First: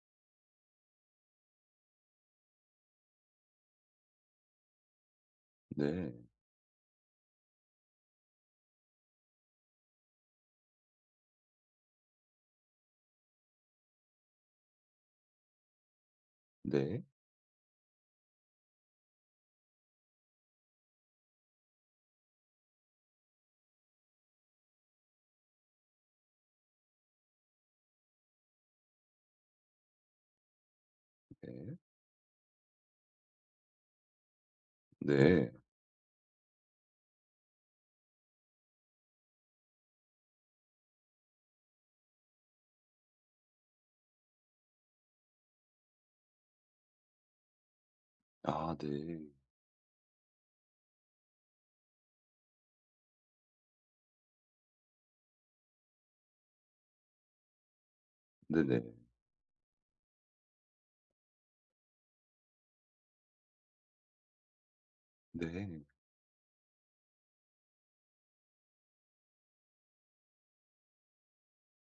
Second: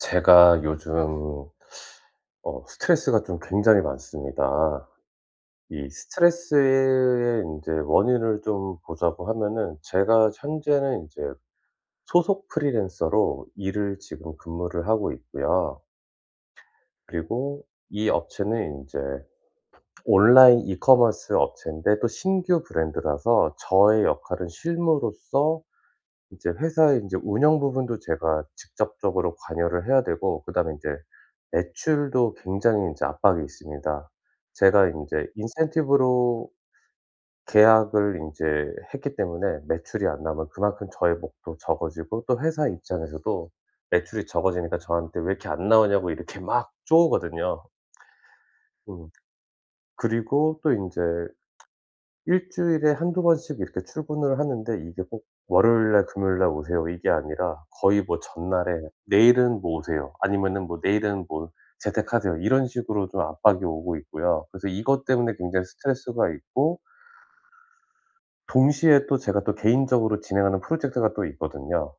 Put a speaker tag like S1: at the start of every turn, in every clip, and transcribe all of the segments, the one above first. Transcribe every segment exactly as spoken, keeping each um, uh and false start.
S1: 제가 요즘 어 스트레스가 좀 굉장히 많습니다. 이
S2: 네.
S1: 스트레스의 이제 원인을 좀 보자고 하면은, 제가 현재는 이제 소속 프리랜서로 일을 지금 근무를 하고 있고요.
S2: 네.
S1: 그리고 이 업체는 이제 온라인 이커머스 업체인데, 또 신규 브랜드라서 저의 역할은 실무로서 이제 회사의 제 운영 부분도 제가 직접적으로 관여를 해야 되고, 그다음에 인제
S2: 네.
S1: 매출도 굉장히 인제 압박이 있습니다. 제가 인제
S2: 네.
S1: 인센티브로 계약을 인제 했기 때문에, 매출이 안 나오면 그만큼 저의 몫도 적어지고, 또 회사 입장에서도 매출이 적어지니까 저한테 "왜 이렇게 안 나오냐."고 이렇게 막 쪼으거든요.
S2: 아
S1: 음.
S2: 네.
S1: 그리고 또 인제 일주일에 한두 번씩 이렇게 출근을 하는데, 이게 꼭 월요일 날 금요일 날 오세요 이게 아니라, 거의 뭐 전날에
S2: 네네.
S1: "내일은 뭐 오세요." 아니면은 뭐 "내일은 뭐 재택하세요." 이런 식으로 좀 압박이 오고 있고요. 그래서 이것 때문에 굉장히
S2: 네.
S1: 스트레스가 있고, 동시에 또 제가 또 개인적으로 진행하는 프로젝트가 또 있거든요.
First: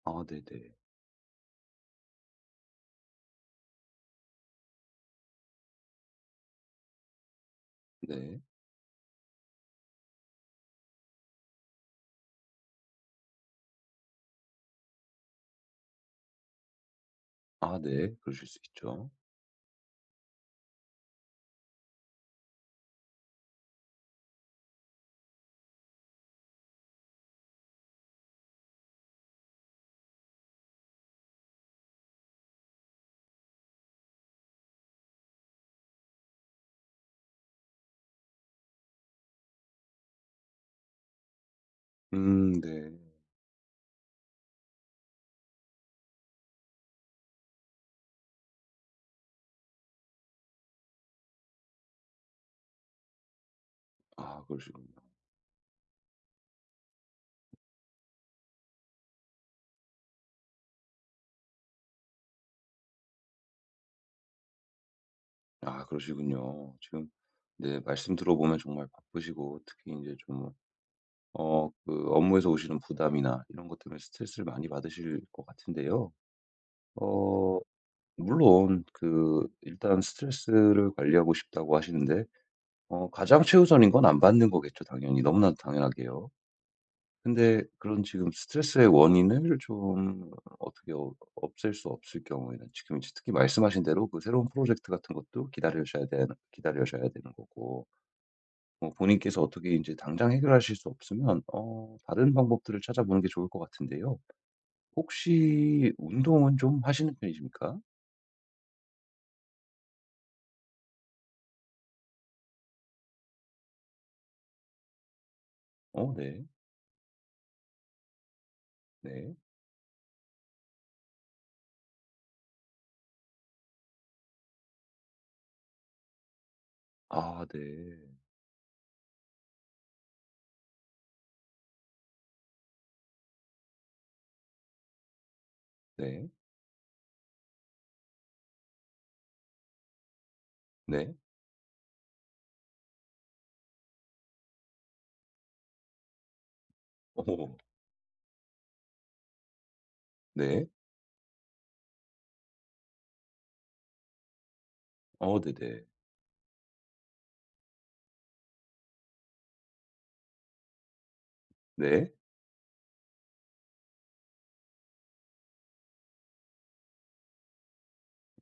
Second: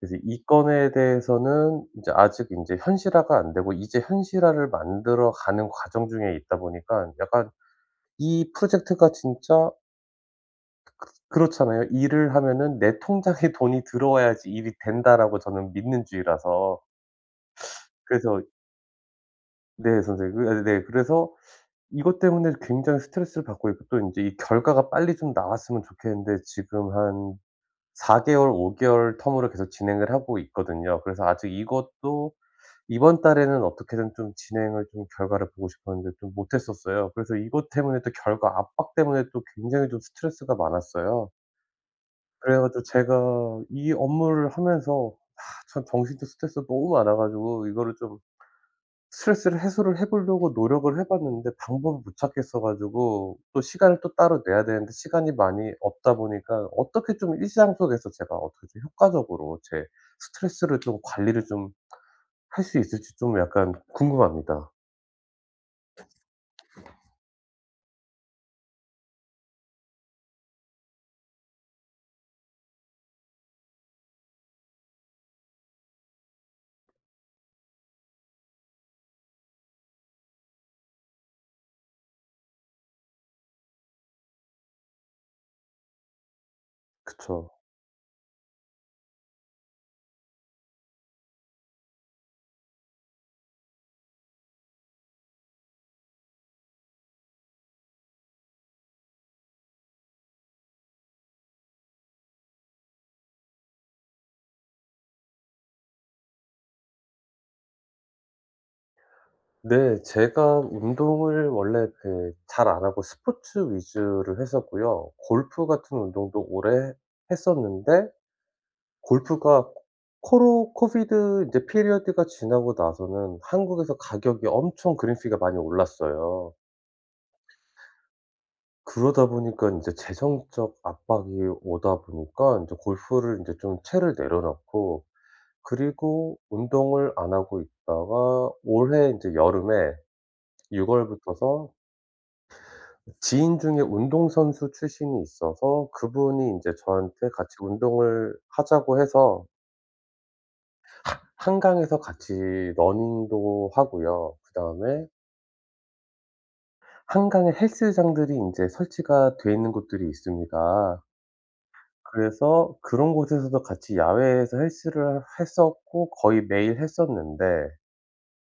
S1: 그래서
S2: 아
S1: 이
S2: 네네.
S1: 건에 대해서는 이제 아직 인제 현실화가 안 되고, 이제 현실화를 만들어 가는 과정 중에 있다 보니까, 약간
S2: 네.
S1: 이 프로젝트가 진짜 그렇잖아요. 일을 하면은 '내 통장에 돈이 들어와야지 일이 된다.'라고 저는 믿는주의라서.
S2: 아 네.
S1: 그래서
S2: 그러실 수 있죠.
S1: 네 선생님. 그 아 네, 그래서 이것 때문에 굉장히 스트레스를 받고 있고, 또 인제 이 결과가 빨리 좀 나왔으면 좋겠는데, 지금 한 4 개월, 5 개월 텀으로 계속 진행을 하고 있거든요. 그래서 아직 이것도 이번 달에는 어떻게든 좀 진행을 좀 결과를 보고 싶었는데 좀 못했었어요. 그래서 이것 때문에 또 결과 압박 때문에 또 굉장히 좀 스트레스가 많았어요.
S2: 음
S1: 그래 가지고
S2: 네.
S1: 제가 이 업무를 하면서, 아 참 정신적 스트레스가 너무 많아 가지고, 이거를 좀 스트레스를 해소를 해 보려고 노력을 해 봤는데 방법을 못 찾겠어 가지고, 또 시간을 또 따로
S2: 아
S1: 내야
S2: 그러시군요.
S1: 되는데 시간이 많이 없다 보니까, 어떻게 좀 일상 속에서 제가 어떻게 좀 효과적으로 제 스트레스를 좀 관리를 좀 할 수 있을지 좀 약간 궁금합니다.
S2: 아 그러시군요. 지금 네 말씀 들어보면 정말 바쁘시고 특히 인제 좀 어 그 업무에서 오시는 부담이나 이런 것 때문에 스트레스를 많이 받으실 것 같은데요. 어 물론 그 일단 스트레스를 관리하고 싶다고 하시는데 어 가장 최우선인 건 안 받는 거겠죠 당연히. 너무나도 당연하게요.
S1: 그쵸.
S2: 근데 그런 지금 스트레스의 원인을 좀 어떻게 어 없앨 수 없을 경우에는 지금 이제 특히 말씀하신 대로 그 새로운 프로젝트 같은 것도 기다리셔야 되는 기다리셔야 되는 거고 뭐 본인께서 어떻게 이제 당장 해결하실 수 없으면 어 다른 방법들을 찾아보는 게 좋을 것 같은데요. 혹시 운동은 좀 하시는 편이십니까?
S1: 네. 제가 운동을 원래 그 잘 안 하고 스포츠 위주를 했었고요. 골프 같은
S2: 어 네.
S1: 운동도 오래 했었는데,
S2: 네.
S1: 골프가 코로 코비드 이제 피리어드가 지나고 나서는 한국에서 가격이 엄청 그린피가 많이 올랐어요.
S2: 아 네.
S1: 그러다 보니까 인제 재정적 압박이 오다 보니까 인제 골프를 인제 좀 채를 내려놓고,
S2: 네.
S1: 그리고 운동을 안 하고 있다가 올해 인제 여름에 유월
S2: 네.
S1: 월부터서 지인 중에 운동선수 출신이 있어서, 그분이 인제 저한테
S2: 오
S1: 같이 운동을 하자고 해서
S2: 네.
S1: 한강에서 같이 러닝도 하고요. 그다음에
S2: 어 네네. 네.
S1: 한강에 헬스장들이 인제 설치가 돼 있는 곳들이 있습니다.
S2: 네.
S1: 그래서 그런 곳에서도 같이 야외에서 헬스를 했었고 거의 매일 했었는데,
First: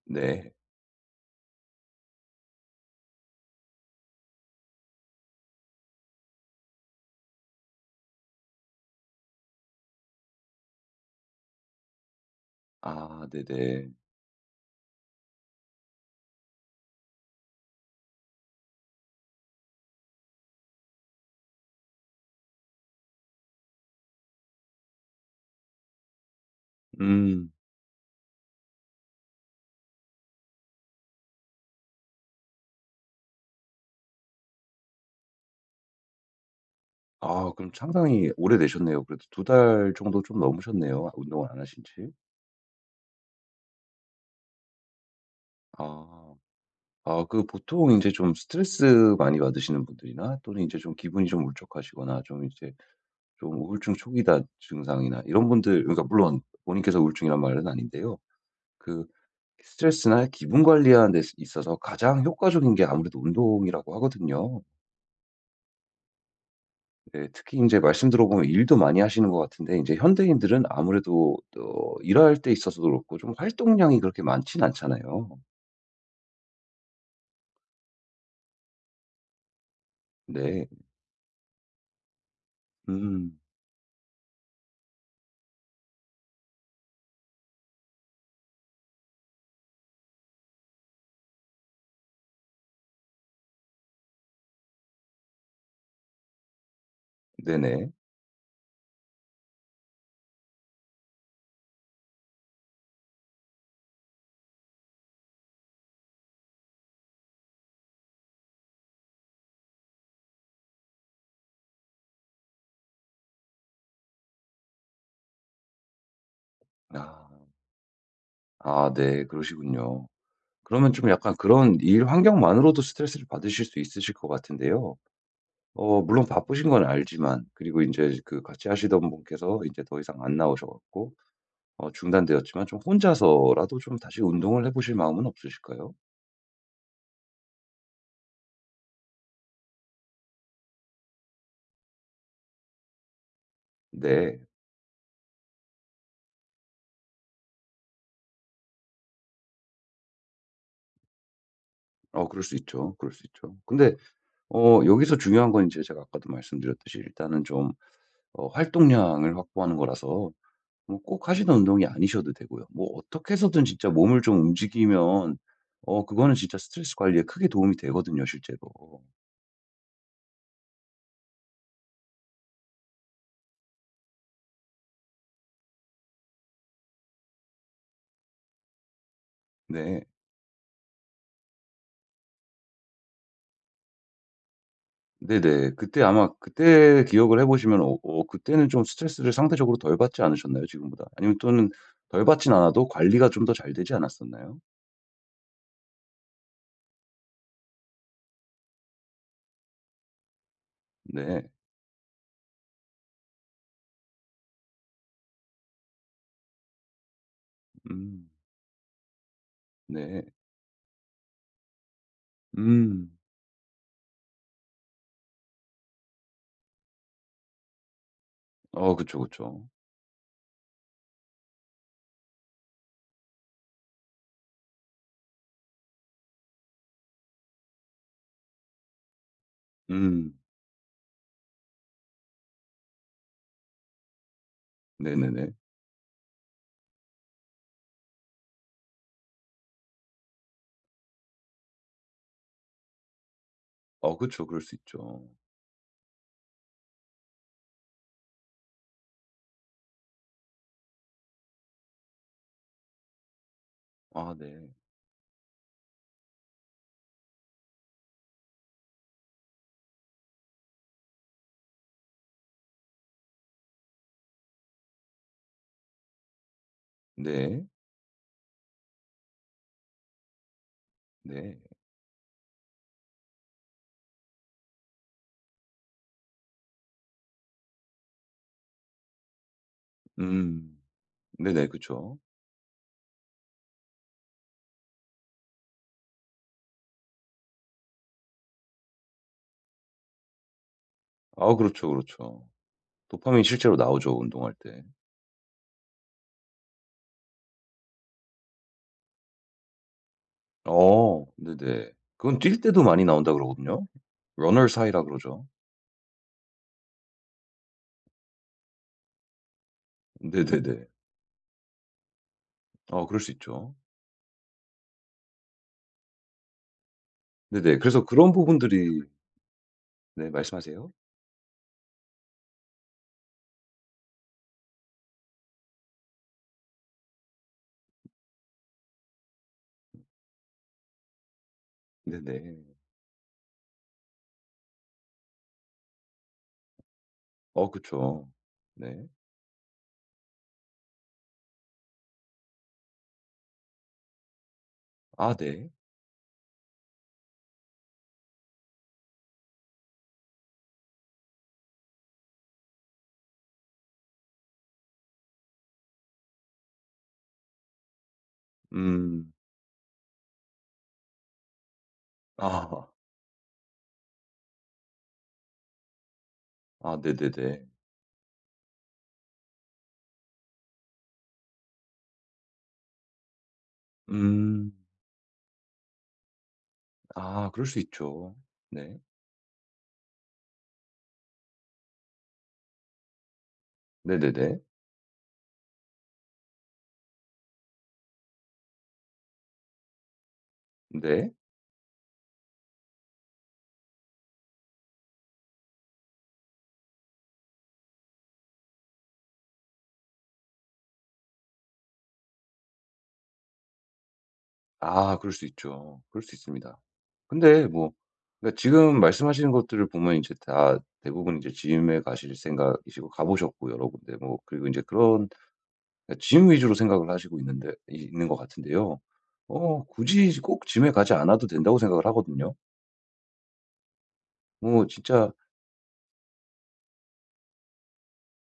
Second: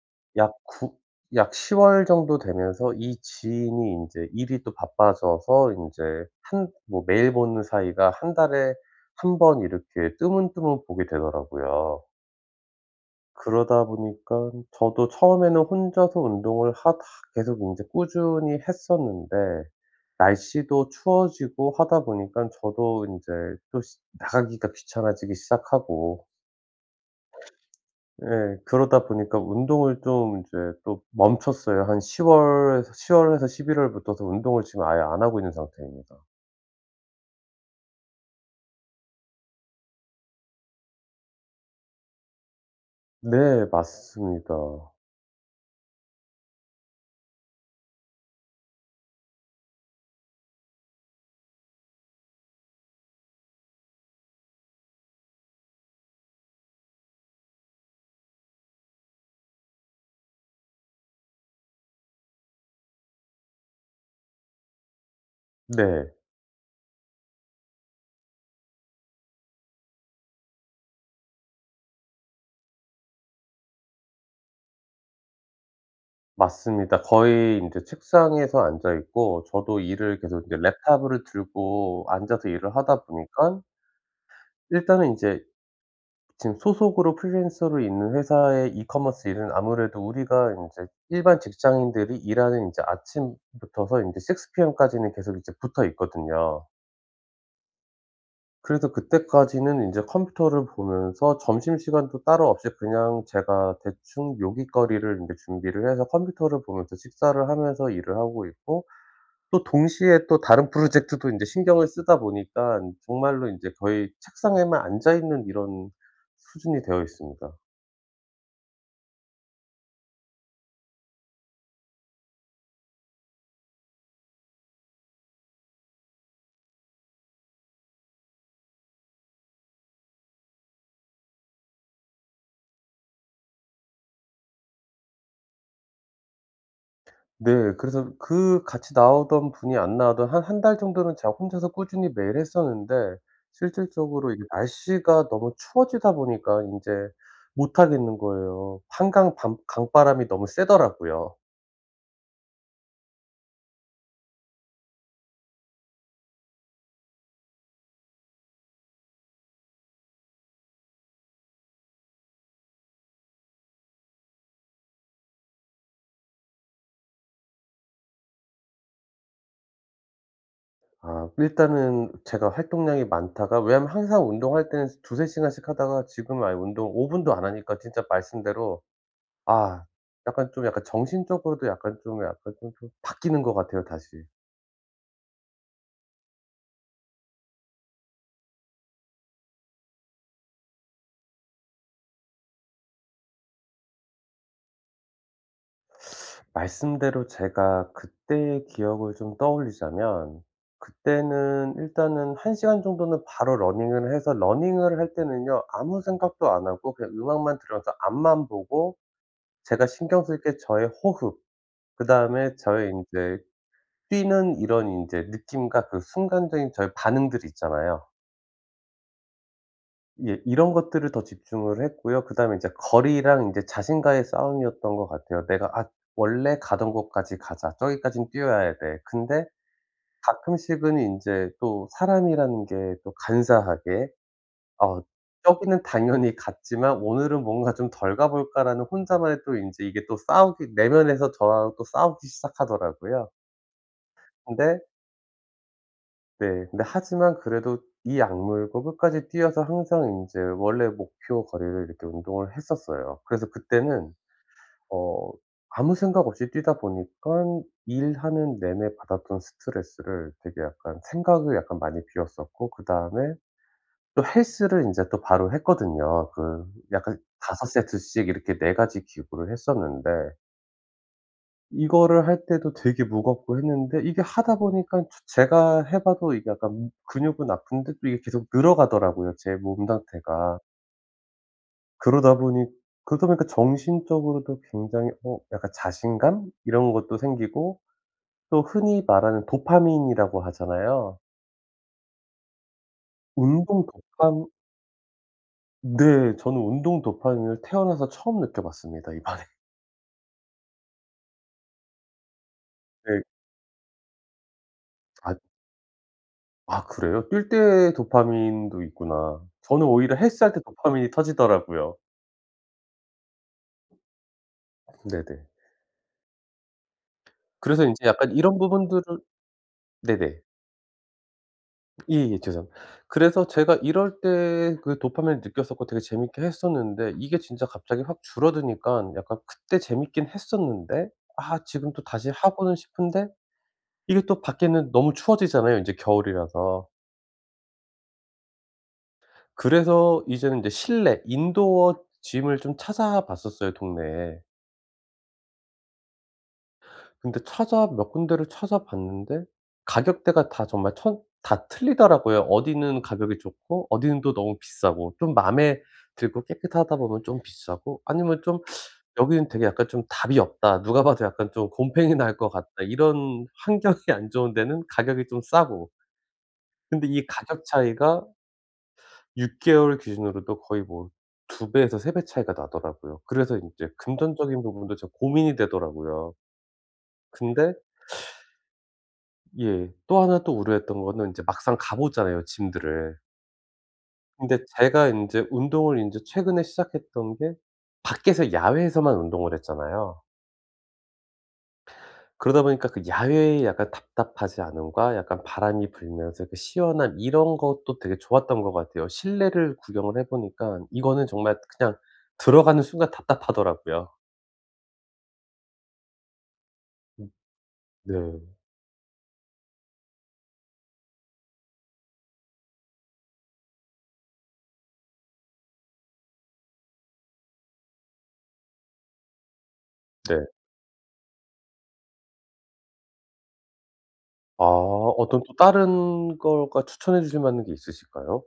S2: 네.
S1: 약 구 약 시월 정도 되면서 이 지인이 인제 일이 또 바빠져서 인제, 한 뭐 매일 보는 사이가 한 달에 한번 이렇게 뜨문뜨문 보게 되더라고요.
S2: 아
S1: 그러다
S2: 네네.
S1: 보니까 저도 처음에는 혼자서 운동을 하다 계속 인제 꾸준히 했었는데, 날씨도 추워지고 하다 보니깐 저도 인제 또 시 나가기가 귀찮아지기 시작하고.
S2: 음.
S1: 예. 그러다 보니까 운동을 좀 이제 또 멈췄어요. 한 시 월에서 시 월에서 십일 월부터서 운동을 지금 아예 안 하고 있는 상태입니다.
S2: 아 그럼 상당히 오래되셨네요. 그래도 두 달 정도 좀 넘으셨네요. 아, 운동을 안 하신 지.
S1: 네. 맞습니다.
S2: 아. 아 그 보통 이제 좀 스트레스 많이 받으시는 분들이나 또는 이제 좀 기분이 좀 울적하시거나 좀 이제 좀 우울증 초기다 증상이나 이런 분들, 그러니까 물론 본인께서 우울증이란 말은 아닌데요. 그 스트레스나 기분 관리하는 데 있어서 가장 효과적인 게 아무래도 운동이라고 하거든요.
S1: 네.
S2: 네. 특히 이제 말씀 들어보면 일도 많이 하시는 것 같은데 이제 현대인들은 아무래도 어 일할 때 있어서도 그렇고 좀 활동량이 그렇게 많진 않잖아요.
S1: 맞습니다. 거의 인제 책상에서 앉아 있고, 저도 일을 계속 이제
S2: 네.
S1: 랩탑을 들고 앉아서 일을 하다
S2: 음.
S1: 보니깐, 일단은 인제 지금 소속으로 프리랜서로 있는 회사의 이커머스 일은, 아무래도 우리가 인제 일반 직장인들이 일하는, 인제 아침부터서 인제 식스 피엠까지는 계속 이제 붙어 있거든요.
S2: 네네.
S1: 그래서 그때까지는 인제 컴퓨터를 보면서 점심시간도 따로 없이 그냥 제가 대충 요깃거리를 인제 준비를 해서, 컴퓨터를 보면서 식사를 하면서 일을 하고 있고, 또 동시에 또 다른 프로젝트도 인제 신경을 쓰다 보니깐, 정말로 인제 거의 책상에만 앉아 있는 이런 수준이 되어
S2: 아.
S1: 있습니다.
S2: 아 네. 그러시군요. 그러면 좀 약간 그런 일 환경만으로도 스트레스를 받으실 수 있으실 것 같은데요. 어 물론 바쁘신 건 알지만 그리고 이제 그 같이 하시던 분께서 이제 더 이상 안 나오셔 갖고 어 중단되었지만 좀 혼자서라도 좀 다시 운동을 해 보실 마음은 없으실까요?
S1: 네. 그래서 그 같이 나오던 분이 안 나오던 한 한 달 정도는 제가 혼자서 꾸준히 매일 했었는데, 실질적으로
S2: 네.
S1: 이게 날씨가 너무 추워지다 보니까 인제 못 하겠는 거예요. 한강 밤 강바람이 너무 세더라고요.
S2: 어 그럴 수 있죠. 그럴 수 있죠. 근데 어 여기서 중요한 건 이제 제가 아까도 말씀드렸듯이 일단은 좀 어 활동량을 확보하는 거라서 뭐 꼭 하시던 운동이 아니셔도 되고요. 뭐 어떻게 해서든 진짜 몸을 좀 움직이면 어 그거는 진짜 스트레스 관리에 크게 도움이 되거든요 실제로.
S1: 아 일단은 제가 활동량이 많다가, 왜냐하면 항상 운동할 때는 두세 시간씩 하다가, 지금은 아예 운동 오 분도 안 하니까 진짜 말씀대로, 아
S2: 네.
S1: 약간 좀 약간 정신적으로도 약간 좀 약간 좀 좀 바뀌는 것 같아요 다시.
S2: 네네. 그때 아마 그때 기억을 해 보시면 어 어 그때는 좀 스트레스를 상대적으로 덜 받지 않으셨나요 지금보다? 아니면 또는 덜 받진 않아도 관리가 좀 더 잘 되지 않았었나요?
S1: 말씀대로 제가 그때의 기억을 좀 떠올리자면,
S2: 네.
S1: 그때는 일단은 한 시간 정도는 바로 러닝을 해서, 러닝을 할 때는요 아무 생각도 안 하고 그냥 음악만 들으면서
S2: 음.
S1: 앞만 보고, 제가
S2: 네.
S1: 신경 쓸게 저의 호흡, 그다음에 저의 이
S2: 음.
S1: 제 뛰는 이런 이제 느낌과 그 순간적인 저의 반응들이 있잖아요.
S2: 어 그쵸, 그쵸.
S1: 예. 이런 것들을 더 집중을 했고요. 그다음에 이제 거리랑 인제 자신과의 싸움이었던 것 같아요. 내가 '아 원래 가던 곳까지 가자. 저기까진 뛰어야 돼.' 근데
S2: 음.
S1: 가끔씩은 인제 또 사람이라는 게 또 간사하게, 어
S2: 네네네.
S1: '저기는 당연히 갔지만 오늘은 뭔가 좀 덜 가 볼까.'라는 혼자만의 또 인제, 이게 또 싸우기 내면에서 저하고 또 싸우기 시작하더라고요.
S2: 어 그쵸. 그럴 수
S1: 근데
S2: 있죠.
S1: 네. 근데 하지만 그래도 이 악물고 끝까지 뛰어서 항상 인제 원래 목표 거리를 이렇게 운동을 했었어요. 그래서 그때는
S2: 아 네.
S1: 어 아무 생각 없이 뛰다 보니깐 일하는 내내 받았던 스트레스를 되게 약간 생각을 약간 많이 비웠었고, 그다음에 또 헬스를 인제 또 바로 했거든요. 그 약간
S2: 네.
S1: 다섯 세트씩 이렇게 네 가지 기구를 했었는데,
S2: 네.
S1: 이거를 할 때도 되게 무겁고 했는데, 이게 하다 보니까 저 제가 해 봐도, 이게 약간 음 근육은 아픈데 또 이게 계속 늘어가더라고요, 제 몸 상태가.
S2: 음. 네네. 그쵸.
S1: 그러다 보니 그러다 보니까 정신적으로도 굉장히 어 약간 자신감 이런 것도 생기고, 또 흔히 말하는 도파민이라고 하잖아요.
S2: 아 그렇죠, 그렇죠. 도파민 실제로
S1: 운동
S2: 나오죠,
S1: 도파
S2: 운동할 때.
S1: 네. 저는 운동 도파민을 태어나서 처음 느껴봤습니다, 이번에.
S2: 어 네네. 그건 뛸 때도 많이
S1: 네.
S2: 나온다 그러거든요. runners high라 그러죠.
S1: 아 아 그래요? 뛸 때 도파민도 있구나. 저는 오히려 헬스할 때
S2: 네네네.
S1: 도파민이 터지더라고요.
S2: 어 그럴 수 있죠.
S1: 네네.
S2: 네네.
S1: 그래서 인제
S2: 그래서
S1: 약간
S2: 그런
S1: 이런
S2: 부분들이
S1: 부분들을.
S2: 네
S1: 네네.
S2: 말씀하세요.
S1: 예예. 죄송합니다. 그래서 제가 이럴 때 그 도파민을 느꼈었고 되게 재밌게 했었는데, 이게 진짜 갑자기 확 줄어드니깐 약간 그때 재밌긴 했었는데, 아 지금 또 다시
S2: 네네.
S1: 하고는 싶은데 이게 또 밖에는 너무 추워지잖아요 인제 겨울이라서.
S2: 어 그쵸. 네.
S1: 그래서 이제는 인제 실내 인도어 짐을 좀 찾아 봤었어요 동네에.
S2: 아 네.
S1: 근데 찾아 몇 군데를 찾아봤는데, 가격대가 다 정말 천 다 틀리더라고요. 어디는 가격이 좋고 어디는 또 너무 비싸고, 좀 마음에 들고 깨끗하다 보면 좀 비싸고, 아니면 좀
S2: 음.
S1: '여기는 되게 약간 좀 답이 없다. 누가 봐도 약간 좀 곰팡이 날 것 같다.'
S2: 아.
S1: 이런 환경이 안 좋은 데는 가격이 좀 싸고.
S2: 아
S1: 근데 이 가격
S2: 네네네.
S1: 차이가 육 개월 기준으로도 거의 뭐 두 배에서 세 배 차이가 나더라고요. 그래서 인제 금전적인
S2: 음.
S1: 부분도 좀 고민이 되더라고요.
S2: 아 그럴
S1: 근데
S2: 수 있죠. 네.
S1: 예. 또 하나 또 우려했던 거는, 이제 막상 가 보잖아요 짐들을. 근데
S2: 네네네.
S1: 제가 인제 운동을 인제 최근에 시작했던 게 밖에서 야외에서만 운동을 했잖아요.
S2: 네.
S1: 그러다 보니까 그 야외의 약간 답답하지 않음과 약간 바람이 불면서 그 시원함, 이런 것도 되게 좋았던 것 같아요. 실내를 구경을 해 보니깐 이거는 정말 그냥 들어가는 순간 답답하더라고요.
S2: 아 그럴 수 있죠. 그럴 수 있습니다.
S1: 음
S2: 근데 뭐
S1: 네.
S2: 그러니까 지금 말씀하시는 것들을 보면 이제 다 대부분 이제 짐에 가실 생각이시고 가 보셨고 여러 군데 뭐 그리고 이제 그런 그러니까 짐 위주로 생각을 하시고 있는데 이- 있는 것 같은데요. 어 굳이
S1: 네.
S2: 꼭 짐에 가지 않아도 된다고 생각을 하거든요.
S1: 아
S2: 뭐 진짜
S1: 어떤 또 다른 거가 추천해 주실 만한 게 있으실까요?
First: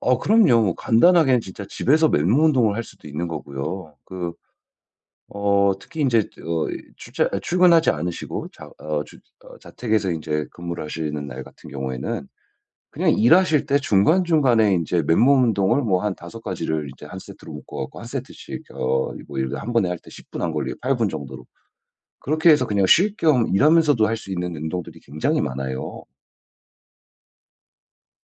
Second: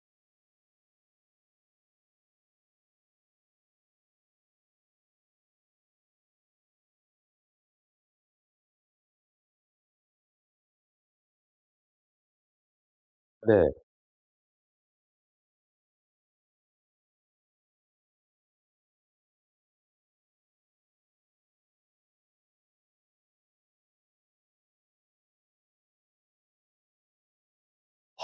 S2: 아 그럼요. 뭐 간단하게는 진짜 집에서 맨몸 운동을 할 수도 있는 거고요. 그 어 특히 이제 어출아 출근하지 않으시고 자 어 주 어 자택에서 이제 근무를 하시는 날 같은 경우에는 그냥 일하실
S1: 네.
S2: 때 중간중간에 이제 맨몸 운동을 뭐한섯 가지를 이제 한 세트로 묶어 갖고 한 세트씩 어 뭐 예를 들어 한 번에 할 때 십 분 안 걸리게 팔 분 정도로 그렇게 해서 그냥 쉴 겸 일하면서도 할 수 있는 운동들이 굉장히 많아요.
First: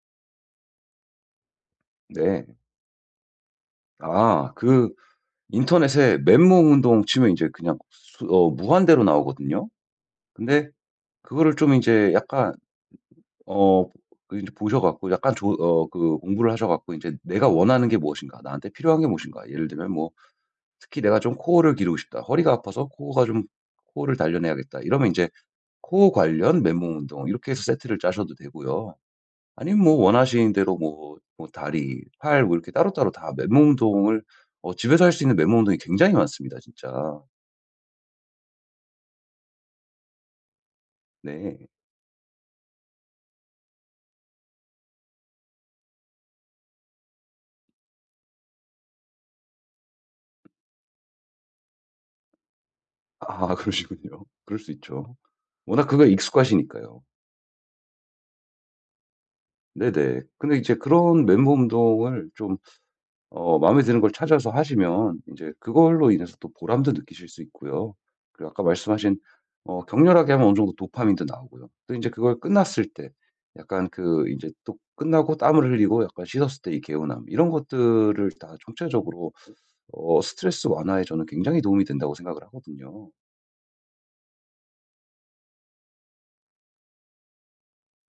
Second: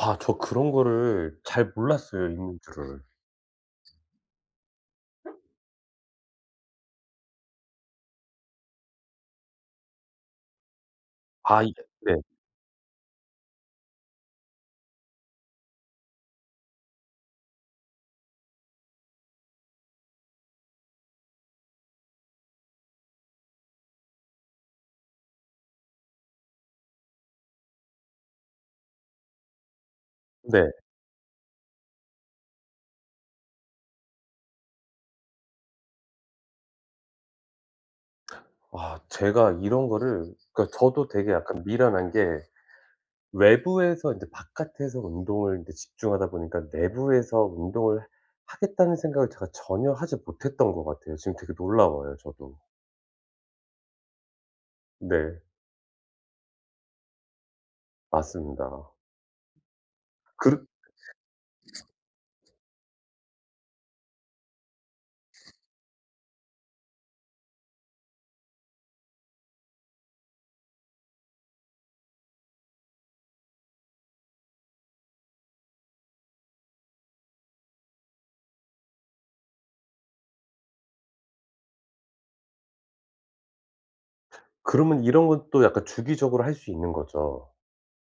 S1: 아 저 그런 거를 잘 몰랐어요
S2: 네.
S1: 있는 줄을.
S2: 아 그 인터넷에 맨몸 운동 치면 이제 그냥 수 어 무한대로 나오거든요. 근데 그거를
S1: 아
S2: 좀 이
S1: 이게
S2: 제
S1: 네.
S2: 약간 어그제 보셔 갖고 약간 조 어 그 공부를 하셔 갖고 이제 내가 원하는 게 무엇인가? 나한테 필요한 게 무엇인가? 예를 들면 뭐 특히 내가 좀 코어를 기르고 싶다. 허리가 아파서 코어가 좀 코어를 단련해야겠다. 이러면 이제 코어 관련 맨몸 운동 이렇게 해서 세트를 짜셔도 되고요. 아니면 뭐 원하시는
S1: 네.
S2: 대로 뭐 뭐 다리, 팔 뭐 이렇게 따로따로 다 맨몸 운동을 어 집에서 할 수 있는 맨몸 운동이 굉장히 많습니다 진짜.
S1: 아 제가 이런 거를, 그러니까 저도 되게 약간
S2: 네.
S1: 미련한 게, 외부에서 인제 바깥에서 운동을 인제 집중하다 보니까 내부에서 운동을 하겠다는 생각을 제가 전혀 하지 못했던 것 같아요. 지금 되게 놀라워요 저도.
S2: 아 그러시군요. 그럴 수 있죠.
S1: 네.
S2: 워낙 그거에 익숙하시니까요.
S1: 맞습니다.
S2: 네네. 근데
S1: 그러
S2: 이제 그런 맨몸 운동을 좀 어 마음에 드는 걸 찾아서 하시면 이제 그걸로 인해서 또 보람도 느끼실 수 있고요. 그리고 아까 말씀하신 어 격렬하게 하면 어느 정도 도파민도 나오고요. 또 이제 그걸 끝났을 때 약간 그 이제 또 끝나고 땀을 흘리고 약간 씻었을 때 이 개운함 이런 것들을 다 총체적으로 어 스트레스 완화에 저는 굉장히 도움이 된다고 생각을 하거든요.
S1: 그러면 이런 건 또 약간 주기적으로 할 수 있는 거죠?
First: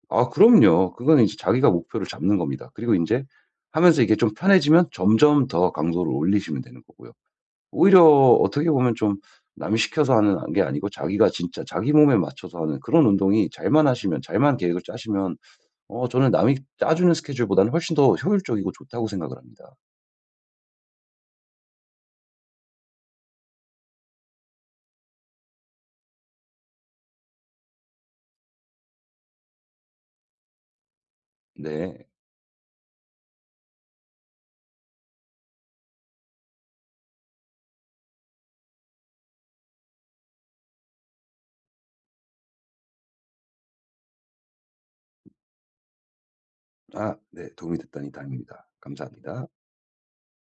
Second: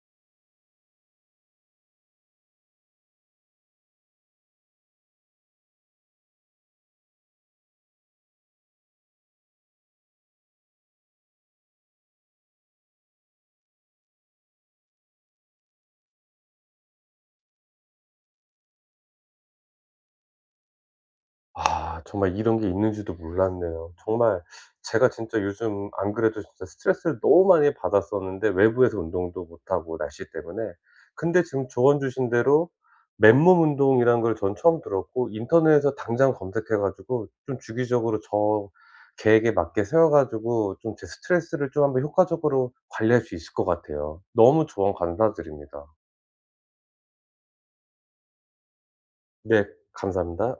S2: 아 그럼요. 그거는 이제 자기가 목표를 잡는 겁니다. 그리고 이제 하면서 이게 좀 편해지면 점점 더 강도를 올리시면 되는 거고요. 오히려 어떻게 보면 좀 남 시켜서 하는 아 게 아니고 자기가 진짜 자기 몸에 맞춰서 하는 그런 운동이 잘만 하시면 잘만 계획을 짜시면 어 저는 남이 짜주는 스케줄보다는 훨씬 더 효율적이고 좋다고 생각을 합니다.
S1: 아 정말 이런 게 있는지도 몰랐네요. 정말 제가 진짜 요즘 안 그래도 진짜 스트레스를 너무 많이 받았었는데, 외부에서 운동도 못 하고 날씨 때문에. 근데 지금 조언
S2: 네.
S1: 주신 대로 맨몸 운동이라는 걸 전 처음 들었고, 인터넷에서 당장 검색해 가지고 좀 주기적으로 저 계획에 맞게 세워 가지고 좀 제 스트레스를 좀 한번 효과적으로 관리할 수 있을 것 같아요. 너무 조언 감사드립니다.
S2: 아 네. 도움이 됐다니 다행입니다. 감사합니다.
S1: 네 감사합니다.